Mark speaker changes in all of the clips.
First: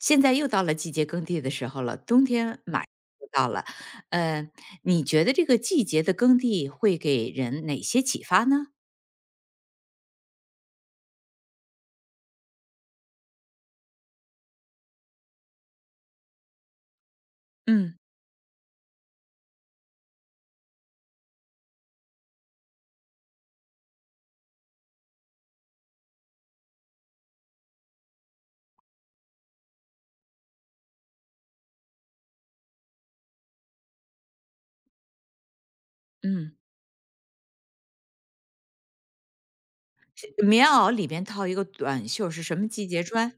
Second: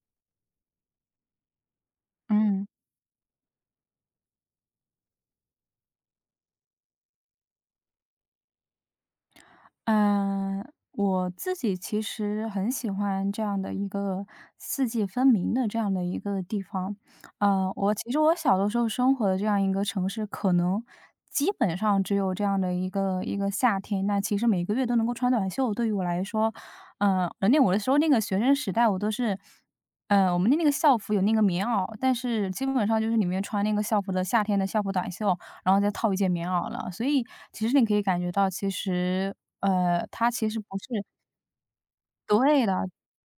Speaker 1: 现在又到了季节耕地的时候了，冬天
Speaker 2: 嗯
Speaker 1: 马上就到了，呃，你觉得这个季节的耕地会给人哪些启发呢？
Speaker 2: 嗯，呃，我自己其实很喜欢这样的一个四季分明的这样的一个地方。我
Speaker 1: 嗯
Speaker 2: 其实我小的时候生活的这样一个城市，可能基本上只有这样的一个夏天。那其实每个月都能够穿短袖，对于我来说，那我的时候那个学生时代，我都是。我们的那个校服有那个棉袄，但是基本上就是里面穿那个校服的夏天的校服短袖，然后再套一件棉
Speaker 1: 嗯，
Speaker 2: 袄了。所以其实你可以感觉到，其实，它
Speaker 1: 是
Speaker 2: 其实
Speaker 1: 棉
Speaker 2: 不
Speaker 1: 袄
Speaker 2: 是
Speaker 1: 里边套一个短袖是什
Speaker 2: 对
Speaker 1: 么季
Speaker 2: 的，
Speaker 1: 节穿？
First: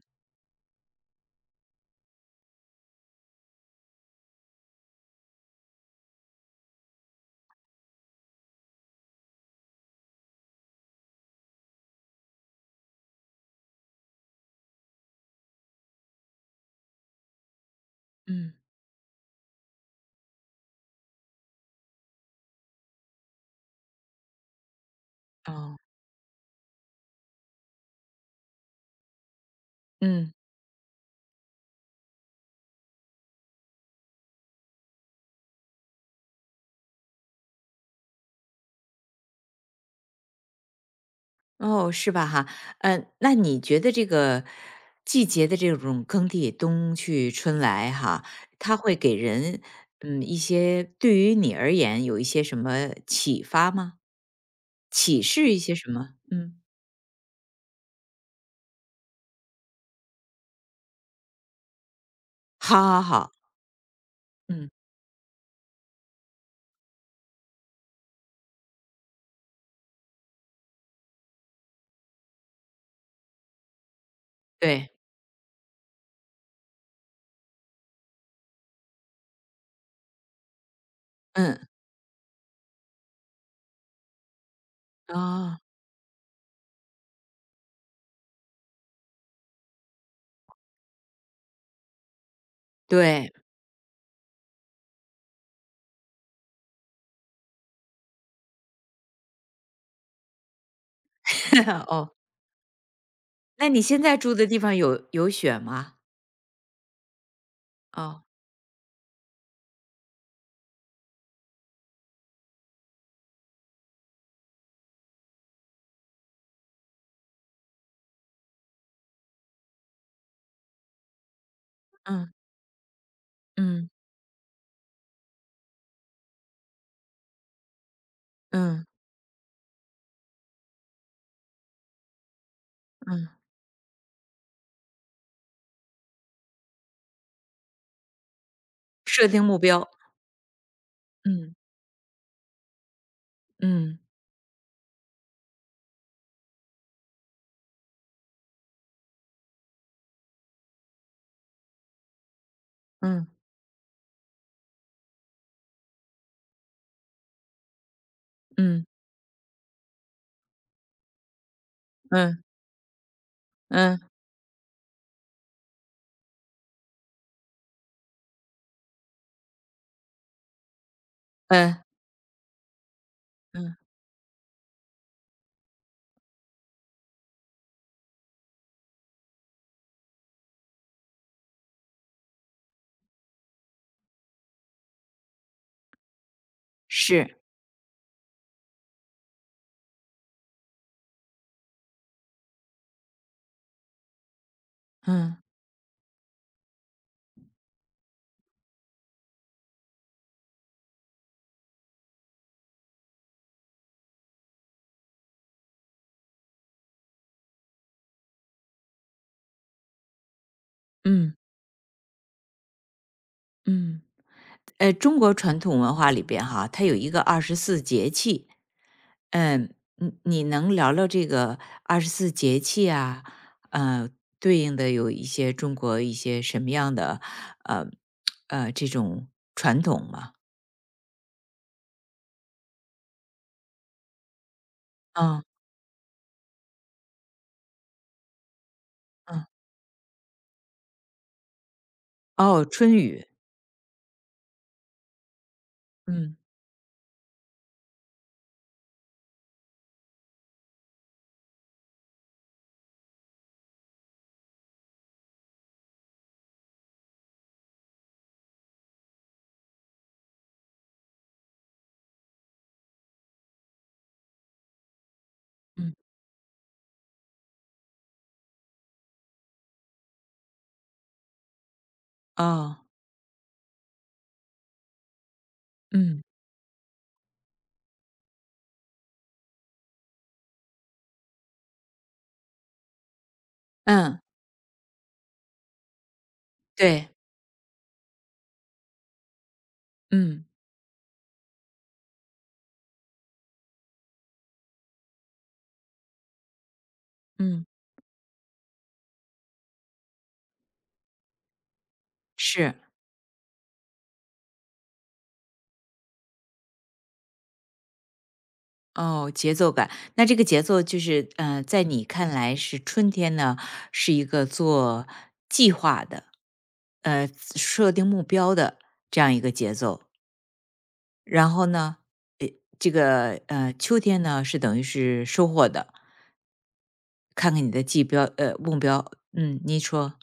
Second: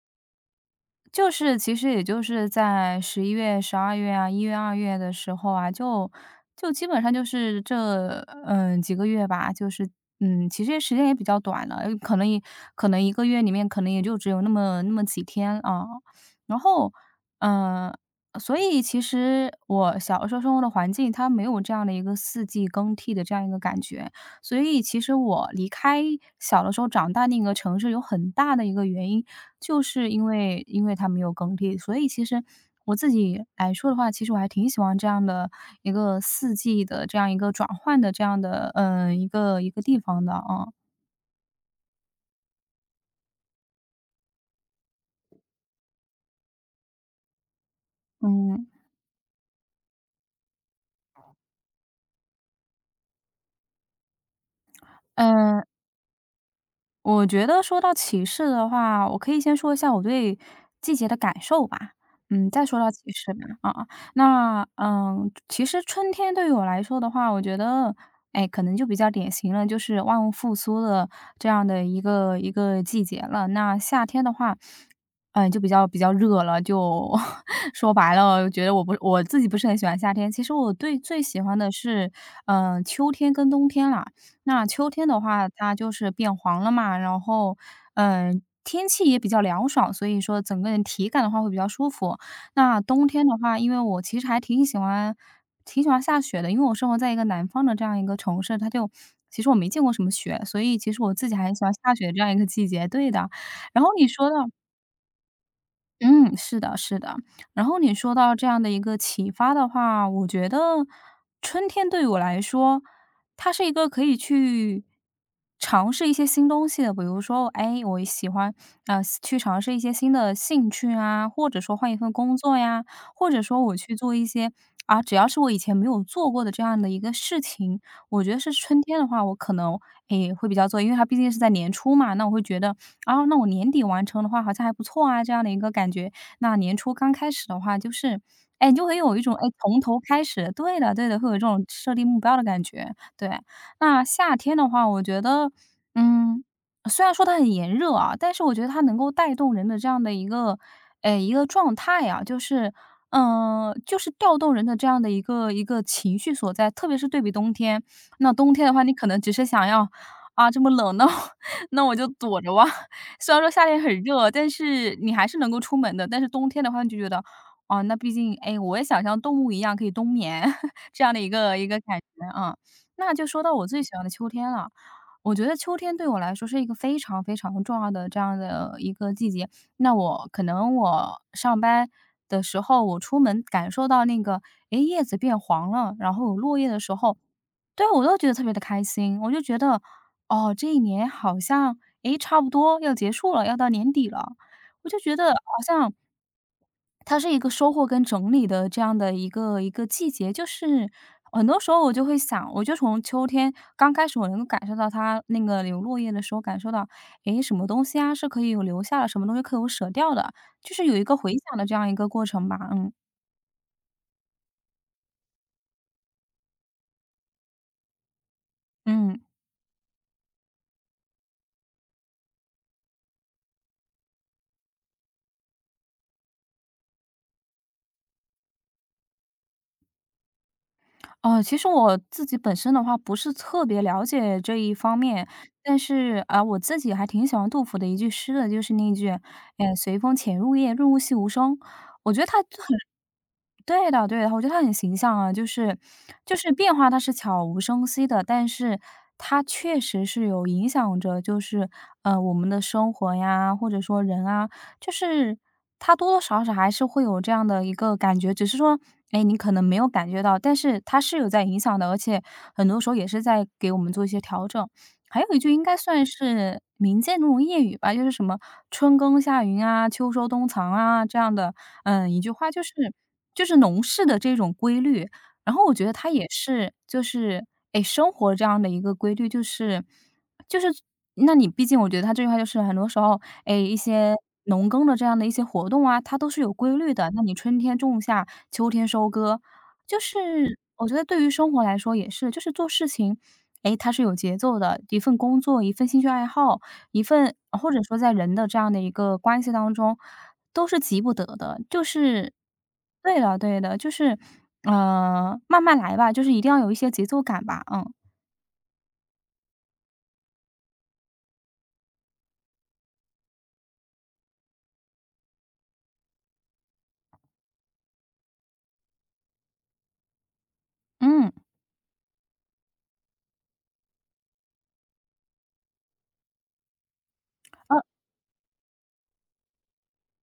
Speaker 2: 就是其实也就是在十一月、十二月啊、一月、二月的时候啊，就基本上就是这，嗯，几个月吧，就是嗯，其实时间也比较短了，可能一个月里面可能也就只有那么那么几天啊。然后，嗯，
Speaker 1: 嗯。
Speaker 2: 所以其实我小时候生活的环境，它没有这样的一个四季更替的这样一个感觉。所以其实我离
Speaker 1: 哦。
Speaker 2: 开小的时候长大那个城市有很大的一个原因，就是因
Speaker 1: 嗯。
Speaker 2: 为因为它没有耕地，所以其实我自己来说的话，其实我还挺喜欢这样的一个四季的这样一个转换的这样的，一个地方的啊。
Speaker 1: 哦，是吧哈？那你觉得这个季节的这种耕地，冬去春来哈，
Speaker 2: 嗯，
Speaker 1: 它会给人一些对于你而言有一些什么启发吗？启示一
Speaker 2: 嗯，
Speaker 1: 些什么？嗯。
Speaker 2: 我觉得说到歧视的话，我可以先说一下我对季节的感受吧，嗯，再说到歧
Speaker 1: 好好好。
Speaker 2: 视吧，啊，那
Speaker 1: 嗯。
Speaker 2: 嗯，其实春天对于我来说的话，我觉得，哎，可能就比较典型了，就是万物复苏的这样的一个季节了。那夏天的话，
Speaker 1: 对。
Speaker 2: 嗯，就比较热了，就 说白了，觉得我自己不是很喜欢夏天。其实我对最喜欢
Speaker 1: 嗯。
Speaker 2: 的是，秋天跟冬天啦。那秋天的话，
Speaker 1: 哦。
Speaker 2: 它就是变黄了嘛，然后，嗯，天气也比较凉爽，所以说整个人体感的话会比较舒服。那冬天
Speaker 1: 对。
Speaker 2: 的话，因为我其实还挺喜欢下雪的，因为我生活在一个南方的这样一个城市，它就其实我没见过什么雪，所以其实我自己还挺喜 欢下雪
Speaker 1: 哦，
Speaker 2: 这样一个季节，对的。
Speaker 1: 那你
Speaker 2: 然后
Speaker 1: 现
Speaker 2: 你
Speaker 1: 在
Speaker 2: 说到
Speaker 1: 住的地方有雪吗？
Speaker 2: 嗯，是的，是的。然后你说
Speaker 1: 哦。
Speaker 2: 到这样的一个启发的话，我觉得春天对我来说，它是一个可以去尝试一些新东西的。比如说，哎，我喜欢去尝试一些新的兴趣啊，或者说换一份
Speaker 1: 嗯。
Speaker 2: 工作呀，或者说我
Speaker 1: 嗯。
Speaker 2: 去做一些啊，只要是我以前没有做过的这样的一个事情，我觉得是春
Speaker 1: 嗯。
Speaker 2: 天的话，我可能诶会比较做，因为它毕竟是在年初嘛，那我会觉得啊，
Speaker 1: 嗯。
Speaker 2: 那我年底完成的话好像还不错啊，这样的一个感觉。那年初刚开始的话，就是，哎，你就会有一
Speaker 1: 设
Speaker 2: 种
Speaker 1: 定
Speaker 2: 哎
Speaker 1: 目
Speaker 2: 从
Speaker 1: 标。
Speaker 2: 头开始，对的对的，会有这
Speaker 1: 嗯。
Speaker 2: 种设立目标的感觉。对，
Speaker 1: 嗯。
Speaker 2: 那夏天的话，我觉得，嗯，虽然说它很炎热啊，但是我觉得它能够带动人的这样的一个，哎，一个状态啊，就是。
Speaker 1: 嗯。
Speaker 2: 就是调动人的这样的一个情绪所在，特别是对比冬天。那冬天的话，
Speaker 1: 嗯。
Speaker 2: 你可能只是想要啊这么冷，那我 那我就躲
Speaker 1: 嗯。
Speaker 2: 着吧。虽然说夏天
Speaker 1: 嗯。
Speaker 2: 很热，但是你还是能够出门的。但是冬天的话，你就觉得，哦，那毕竟，哎，我也想像动物一样可以冬眠 这样的一个
Speaker 1: 嗯。
Speaker 2: 感觉啊。那就说到我
Speaker 1: 嗯。
Speaker 2: 最喜欢的秋天了。我觉得秋天对我来说是一个非常非常重要的这样的一个季节。那我可能我上班的时候，我出门感受到那个，诶，叶子变黄了，然后有落叶的时候，
Speaker 1: 是。
Speaker 2: 对，我都觉得特别的开心。我就觉得，哦，这一年好像，诶，差不多要结束了，要到年底了。我就觉得
Speaker 1: 嗯。
Speaker 2: 好像它是一个收获跟整理的这样的一个季节。就是很多时候我就会想，我就从秋天刚开始我能够感受到它那个有落叶的时候，感受到，诶，什么东西啊是可以有留下的，什么东西可以有舍掉的，就是有一个回
Speaker 1: 嗯。
Speaker 2: 想的这样一个过程吧，嗯，
Speaker 1: 嗯。呃，中国传统文化里边哈，它有一个二十四节气。
Speaker 2: 嗯。
Speaker 1: 嗯，你能聊聊这个二十四节气啊？呃，对应的有一些中国一些什么样的呃这种传统吗？
Speaker 2: 哦，其实我自己本身的话不是特别了解这一方面，
Speaker 1: 啊、
Speaker 2: 但是啊、我自己还挺喜欢杜甫的一句诗的，就是那句
Speaker 1: 嗯。
Speaker 2: 随风潜入夜，润物细无声”。我觉得他很
Speaker 1: 哦，春雨。
Speaker 2: 对的对的，我觉得他很形象啊，就是就
Speaker 1: 嗯
Speaker 2: 是变化它是悄无声息的，但是它确实是有影响着，就是我们的生活呀，或者说人啊，就是他多多少少还是会有这样的一个感觉，只是说，哎，你可能没有感觉到，但是它是有在影响的，而且很多时候也是在给我们做一些调整。还有一句应该
Speaker 1: 嗯。
Speaker 2: 算是民间那种谚语吧，就是什么“春耕夏耘”啊，“秋收冬藏”啊这样的，嗯，一句话就是
Speaker 1: 哦。
Speaker 2: 就是农事的这种规律。然后我觉得它
Speaker 1: 嗯
Speaker 2: 也是就是，哎，生活这样的一个规律，就是那你毕竟我觉得他这句话就是很多时候，哎，一些
Speaker 1: 嗯。
Speaker 2: 农耕的这样的一些活动啊，它都是有规律
Speaker 1: 对。
Speaker 2: 的。那你春天种下，秋天收割，就是
Speaker 1: 嗯
Speaker 2: 我觉得对于生活来说也是，就是做事情，哎，它是有节奏的，一份工作，一份兴趣爱好，一份
Speaker 1: 嗯。
Speaker 2: 或者说在人的这样的一个关系当中，都是急不得的。就是
Speaker 1: 是。
Speaker 2: 对了，对的，就是，慢慢来吧，就是一定要有一些节奏感吧，嗯。
Speaker 1: 哦，节奏感。那这个节奏就是，在你看来是春天呢，是一个做计划的，呃，设定目标的这样一个节奏。
Speaker 2: 嗯。
Speaker 1: 然后呢，诶，这个秋天呢是等于是收获的，看看你的计标目标，嗯，你说。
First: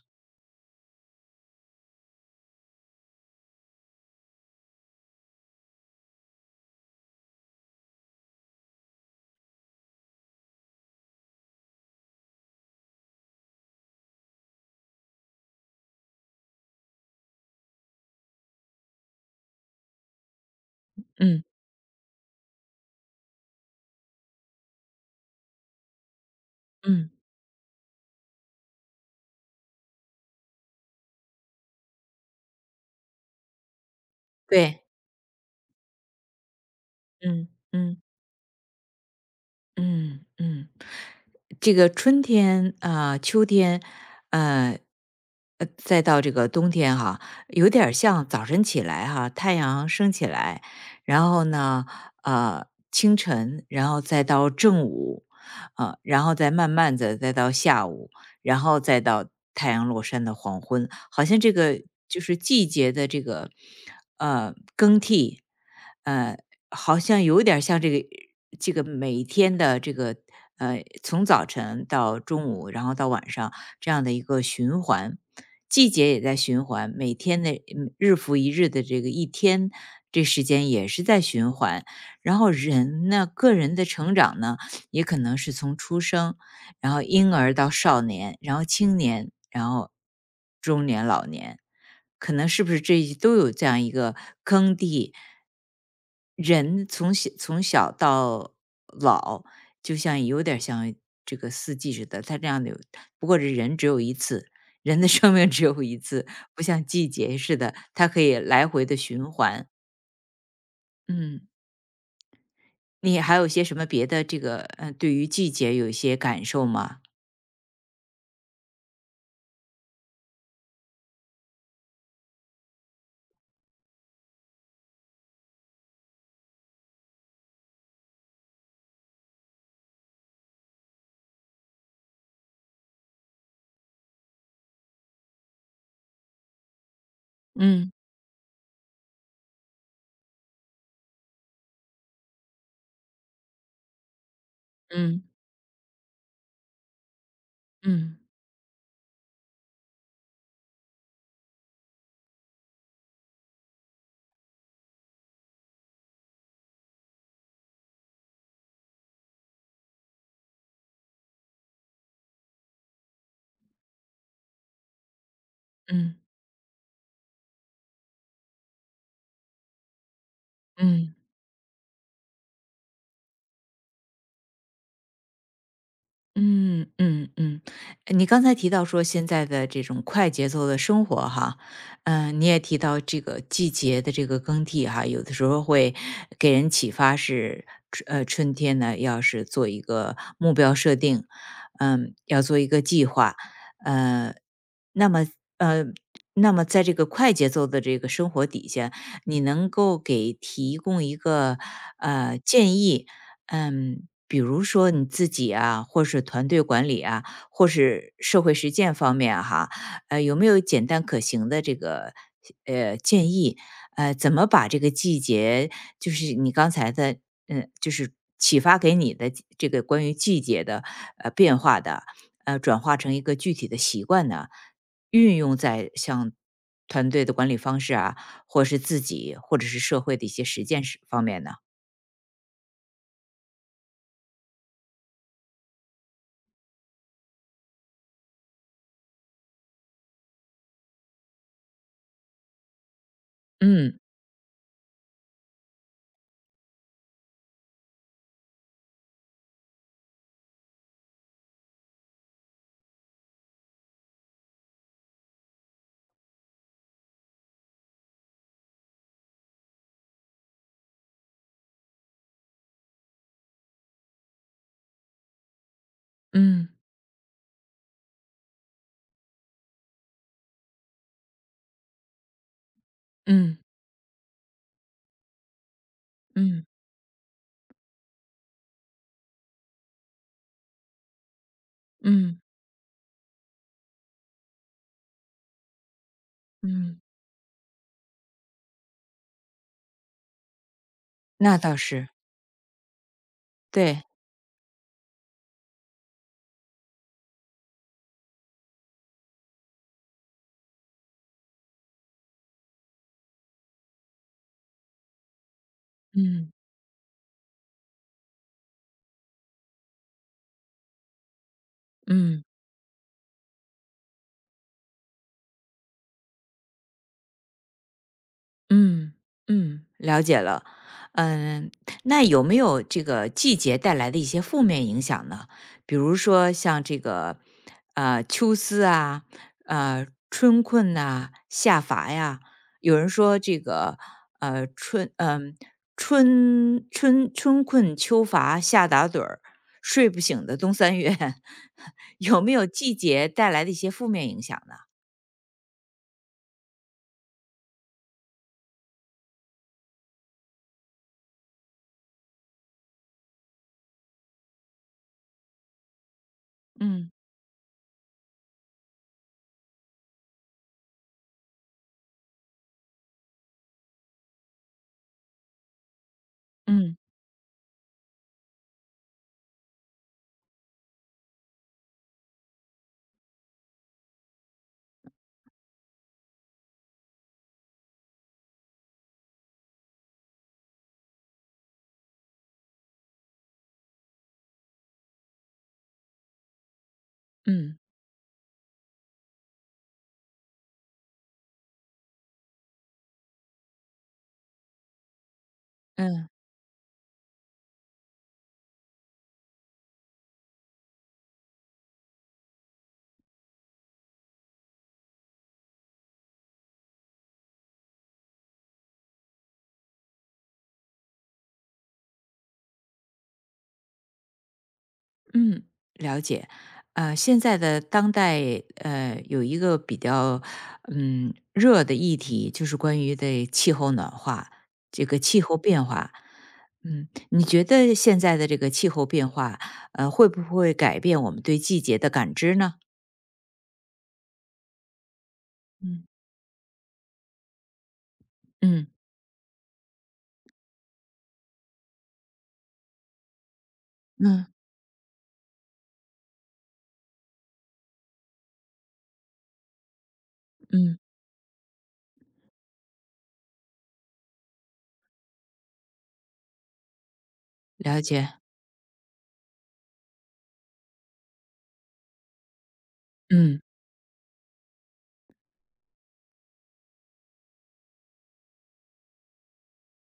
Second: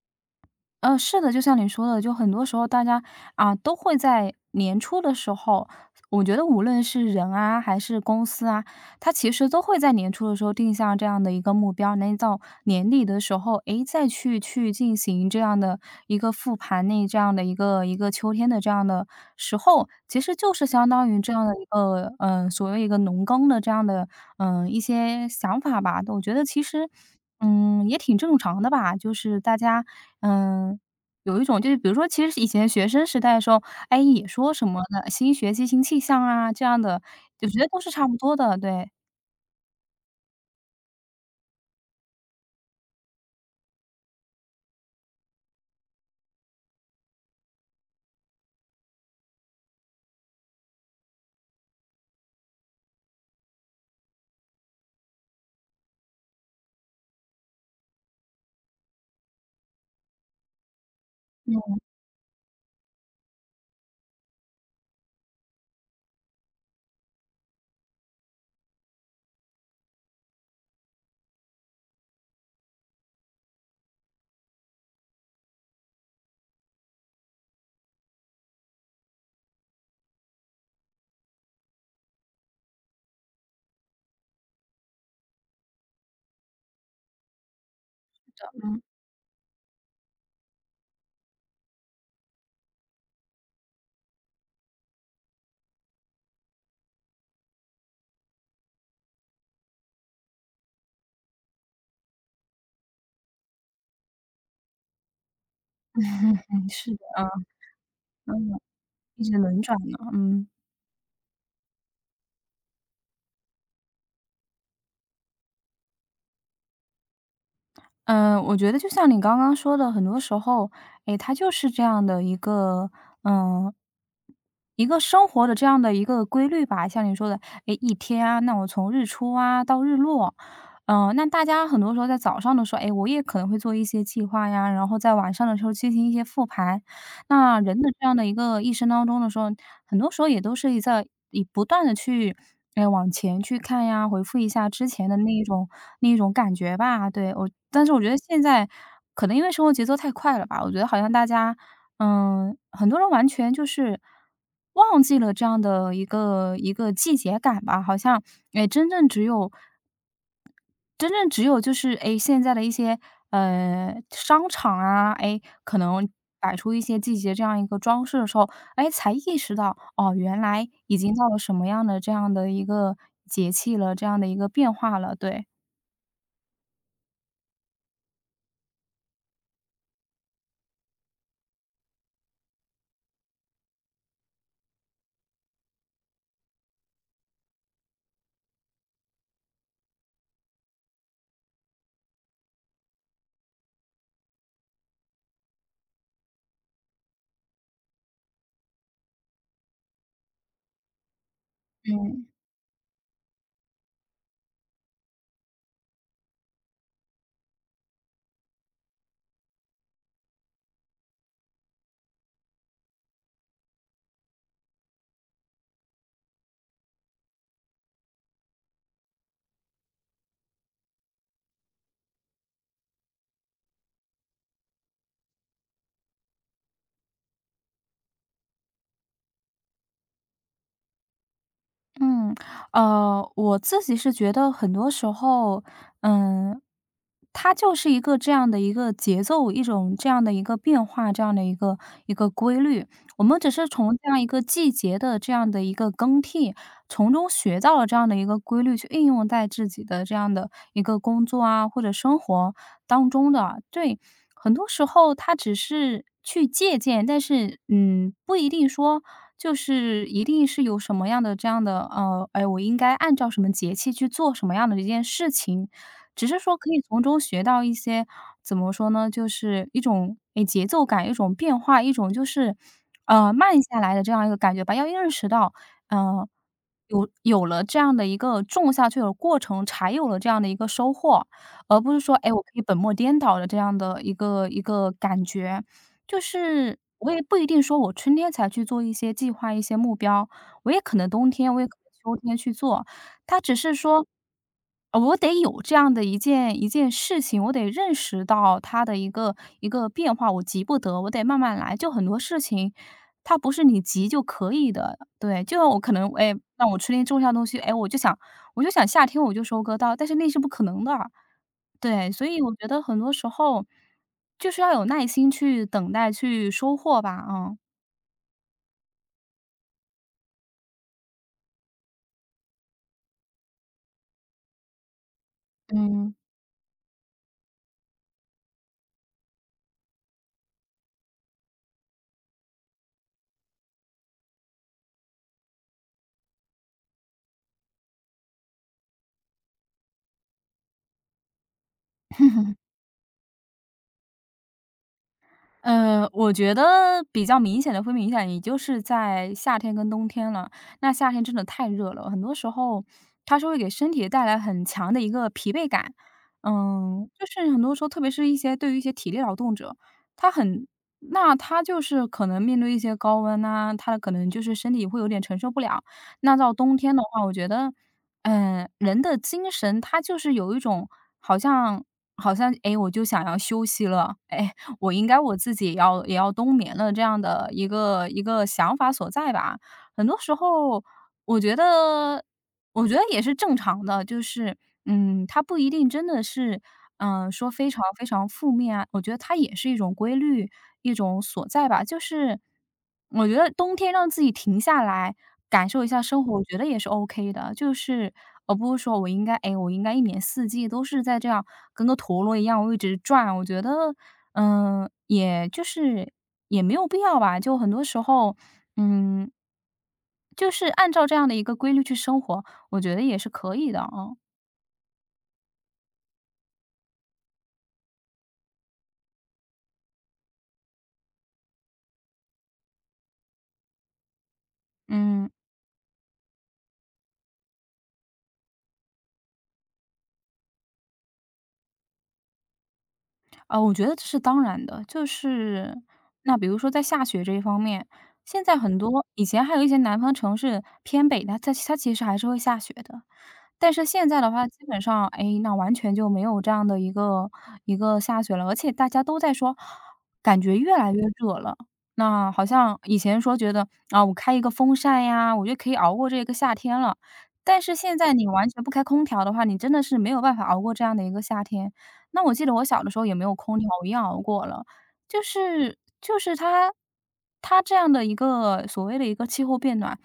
Speaker 2: 是的，就像你说的，就很多时候大家啊都会在年初的时候，我觉得无论是人啊还是公司啊，它其实都会在年初的时候定下这样的一个目标，那到年底的时候，诶，再去进行这样的一个复盘，那这样的一个秋天的这样的时候，其实就是相当于这
Speaker 1: 嗯
Speaker 2: 样的一个所谓一个农耕的这样的嗯，一些想法吧。我觉得其实，
Speaker 1: 嗯。
Speaker 2: 嗯，也挺正常的吧。就是大家，嗯，有一种就是比如说，其实以前学生时代的时候，哎，也说什么
Speaker 1: 对。
Speaker 2: 的新学期新气象啊这样的，我
Speaker 1: 嗯
Speaker 2: 觉得都是
Speaker 1: 嗯。
Speaker 2: 差不多的，对。
Speaker 1: 嗯嗯，这个春天啊、秋天，呃，再到这个冬天哈，有点儿像早晨起来哈，太阳升起来，然后呢，呃，清晨，然后再到正午，啊、然后再慢慢的再到下午，然后再到太阳落山的黄昏，好像这
Speaker 2: 嗯
Speaker 1: 个就是季节的这个更替。呃。好像有点儿像这个每天的这个从早晨到中午，然后到晚上这样的一个循环，季节也在循环，每天的日复一日的这个一天，这时间也是在循环。然后人呢，个人的成长呢，也可能是从出生然后婴儿到少年，然后
Speaker 2: 嗯
Speaker 1: 青年，然后中年、老年，可能是不是这都有这样一个坑地？人从小到老，就像有点儿像这个四季似的，它这样的有，不过这人只有一次，人的 生命只有一次，不
Speaker 2: 嗯，
Speaker 1: 像
Speaker 2: 是
Speaker 1: 季
Speaker 2: 的，
Speaker 1: 节似的，它可以
Speaker 2: 嗯，嗯，
Speaker 1: 来回的
Speaker 2: 一
Speaker 1: 循
Speaker 2: 直轮
Speaker 1: 环。
Speaker 2: 转呢，嗯。
Speaker 1: 嗯，你还有些什么别的这个，对于季节有一些感受吗？
Speaker 2: 嗯，我觉得就像你刚刚说的，很多时候，哎，它就是这样的一个，嗯，一个生活的这样的一个规律吧。像你说的，哎，一天啊，那我从日出啊到日落，那大家很多时候在早上的时候，哎，我也可能会做一些计划呀，然后在晚上的时候进行一些复盘，那人的
Speaker 1: 嗯
Speaker 2: 这样的一个一生当中的时候，很多时候也都是在以不断的去，哎往前去看呀，回复一下之前的
Speaker 1: 嗯
Speaker 2: 那一种感觉吧。对，我但是觉得
Speaker 1: 嗯。
Speaker 2: 现在可能因为生活节奏太快了吧，我觉得好像大家，很多人完全就是忘记了这样的一个季节感吧，好像，真正只有就是，现在的一些，商场啊，可能
Speaker 1: 嗯
Speaker 2: 摆出一些季节这样一个装饰的时候，才意识到，哦，原来已经
Speaker 1: 嗯
Speaker 2: 到了什么样的这样的一个节气了，这样的一个变化了，对。
Speaker 1: 嗯嗯嗯，你刚才提到说现在的这种快节奏的生活哈，嗯、你也提到这个季节的这个更替哈，有的时候会给人启发是，呃，春天呢要是做一个目标设定，嗯、要做一个计划，呃，那么，呃，那么在这个快节奏的这个生活底下，你能够给提供一个
Speaker 2: 嗯。
Speaker 1: 建议，嗯，比如说你自己啊，或是团队管理啊，或是社会实践方面啊哈，有没有简单可行的这个建议？呃，怎么把这个季节，就是你刚才的，嗯，就是启发给你的这个关于季节的变化的，呃，转化成一个具体的习惯呢，运用在像团队的管理方式啊，或是自己或者是社会的一些实践是方面呢？
Speaker 2: 嗯，我自己是觉得很多时候，嗯，它就是一个这样的一个节奏，一种这样的一个变化，这样的一个规律。我们只是从
Speaker 1: 嗯
Speaker 2: 这样一个季节的这样的一个更替，从中学到了这样的一个规律，去应用在自己的这样的一个工作啊，或者生活当中的啊。对，很多时候他只是去借鉴，但是，不一定说就是一定是有什么样的这样的，我应该按照什么节气去做什么样的一件事情，只是说
Speaker 1: 嗯
Speaker 2: 可以从中学到一些怎么说呢，就是一种，节奏感，一种变化，一种就是，
Speaker 1: 嗯
Speaker 2: 慢下来的这样一个感觉吧。要认识到，呃，
Speaker 1: 嗯
Speaker 2: 有了这样的一个种下去的过程，才有了这样的一个收获。而不是说，
Speaker 1: 嗯
Speaker 2: 哎，我
Speaker 1: 嗯
Speaker 2: 可以本末颠倒的这样的一个感觉。就是
Speaker 1: 嗯
Speaker 2: 我也不一定说我春天才去做一些计划、一些目标，我也可能冬天，
Speaker 1: 那
Speaker 2: 我也可
Speaker 1: 倒
Speaker 2: 能
Speaker 1: 是。
Speaker 2: 秋天去做。它只是
Speaker 1: 对。
Speaker 2: 说，我得有这样的一件事情，我得认识到它的一个变化，我急不得，我得慢慢来。就很多事情，它不是你急就可以的。对，就像我可能，哎，
Speaker 1: 嗯
Speaker 2: 让我春天种下东西，哎，我就想夏天我就收割到，但是那是不可能的。对，所以
Speaker 1: 嗯。
Speaker 2: 我觉得很多时候就是要有耐心去等待、去收获吧。嗯。
Speaker 1: 嗯嗯，了解了。嗯，那有没有这个季节带来的一些负面影响呢？比
Speaker 2: 嗯。
Speaker 1: 如说像这个秋思啊，春困呐、夏乏呀。有人说这个呃春嗯、春春春困秋乏夏打盹儿，睡不醒的冬三月，有没有季节带来的一些负面影响呢？
Speaker 2: 我觉得比较明显的会明显，也就是在夏天跟冬天了。那夏天真的太热了，很多时候它是会给身体带来很强的一个疲惫感。
Speaker 1: 嗯
Speaker 2: 就是很多时候，特别是一些对于一些体力劳动者，他很那他就是可能面对一些高温呐、他可能就是身体会有点承受不了。那到冬天
Speaker 1: 嗯
Speaker 2: 的话，我觉得，嗯、人的精神他就是有一种好像好像哎，我就想要休息了，哎。我应该我自己也要冬眠了这样的一个想法所在吧。很多时候我觉得我觉得也是正常的，就是，它不一定真的是，嗯、说非
Speaker 1: 嗯
Speaker 2: 常非常负面啊，我觉得它也是一种规律，一种所在吧。就是我觉得冬天让自己停下来，感受一下生
Speaker 1: 嗯。
Speaker 2: 活，我觉得也是 OK 的。就是而不是说我应该，哎，我应该一年四季都是在这样跟个陀螺一样，我一直转。我觉得，嗯、也就是也没有必要吧。就很多时候，嗯，就是按照这样的一个规律去生活，我觉得也是可以的啊。
Speaker 1: 嗯，了解。现在的当代有一个比较热的议题，就是关于的气候暖化，这个
Speaker 2: 嗯，
Speaker 1: 气候变化。嗯，你觉得现在的这个气候变化，会不会改变我们对季节的感知呢？
Speaker 2: 啊，我觉得这是当然的。就是
Speaker 1: 嗯
Speaker 2: 那比如说在下雪这一方面，现在很
Speaker 1: 嗯
Speaker 2: 多以前还有一些南方城市偏北它其实还是会下雪的。但是现在的话，
Speaker 1: 嗯
Speaker 2: 基本上，哎，那完全就没有这样的一个下雪了，而且大家都在说，感觉越来
Speaker 1: 嗯，
Speaker 2: 越热了。那好像以前说觉得，啊，我开一个风扇呀，我就可以熬过这个夏天了。但是现
Speaker 1: 了
Speaker 2: 在你
Speaker 1: 解。
Speaker 2: 完全不开空调的话，你真的是没有办法熬过这样的一个夏天。那我记得我小的时候也没有空
Speaker 1: 嗯
Speaker 2: 调，我一样熬过了。就是它它这样的一个所谓的一个气候变暖，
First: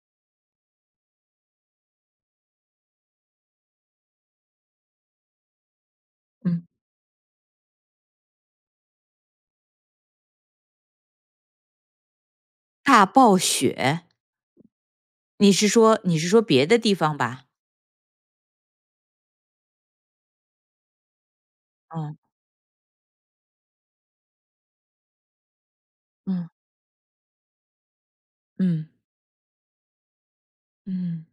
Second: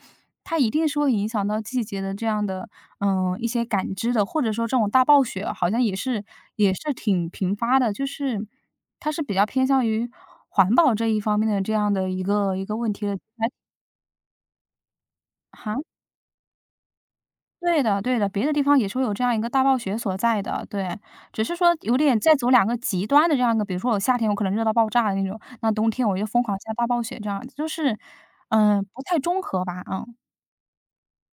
Speaker 2: 它一定是会影响到季节的这样的，一些感知的，或者说这种大暴雪好像也是
Speaker 1: 嗯，
Speaker 2: 也是挺频发的，就是它是比较偏向于环保这一方面的这样的一个问题
Speaker 1: 大
Speaker 2: 的。
Speaker 1: 暴
Speaker 2: 还
Speaker 1: 雪，你是
Speaker 2: 哈？
Speaker 1: 说别的地方吧？
Speaker 2: 对的对的，别的地方也是会有这样一个大暴雪所在的，对。只是说有
Speaker 1: 嗯
Speaker 2: 点再走两个极端的这样一个，比如说我夏天我可能热到爆炸的那种，那冬天我就疯
Speaker 1: 嗯
Speaker 2: 狂下大暴雪这样，就是，嗯，
Speaker 1: 嗯
Speaker 2: 不太中和吧，嗯。
Speaker 1: 嗯。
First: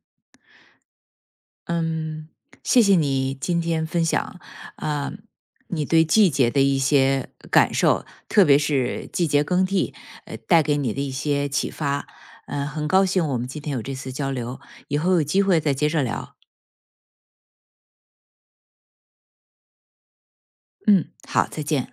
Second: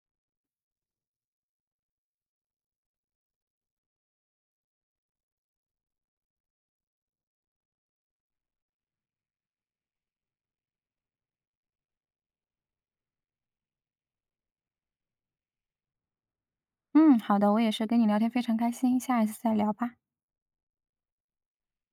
Speaker 1: 嗯，谢谢你今天分享啊、你对季节的一些感受，特别是季节更替，带给你的一些启发。嗯、很高兴我们今天有这次交流，以后有机会再接着聊。
Speaker 2: 嗯，好的，我也是跟你聊天非常开心，下一次再聊吧。
Speaker 1: 嗯，好，再见。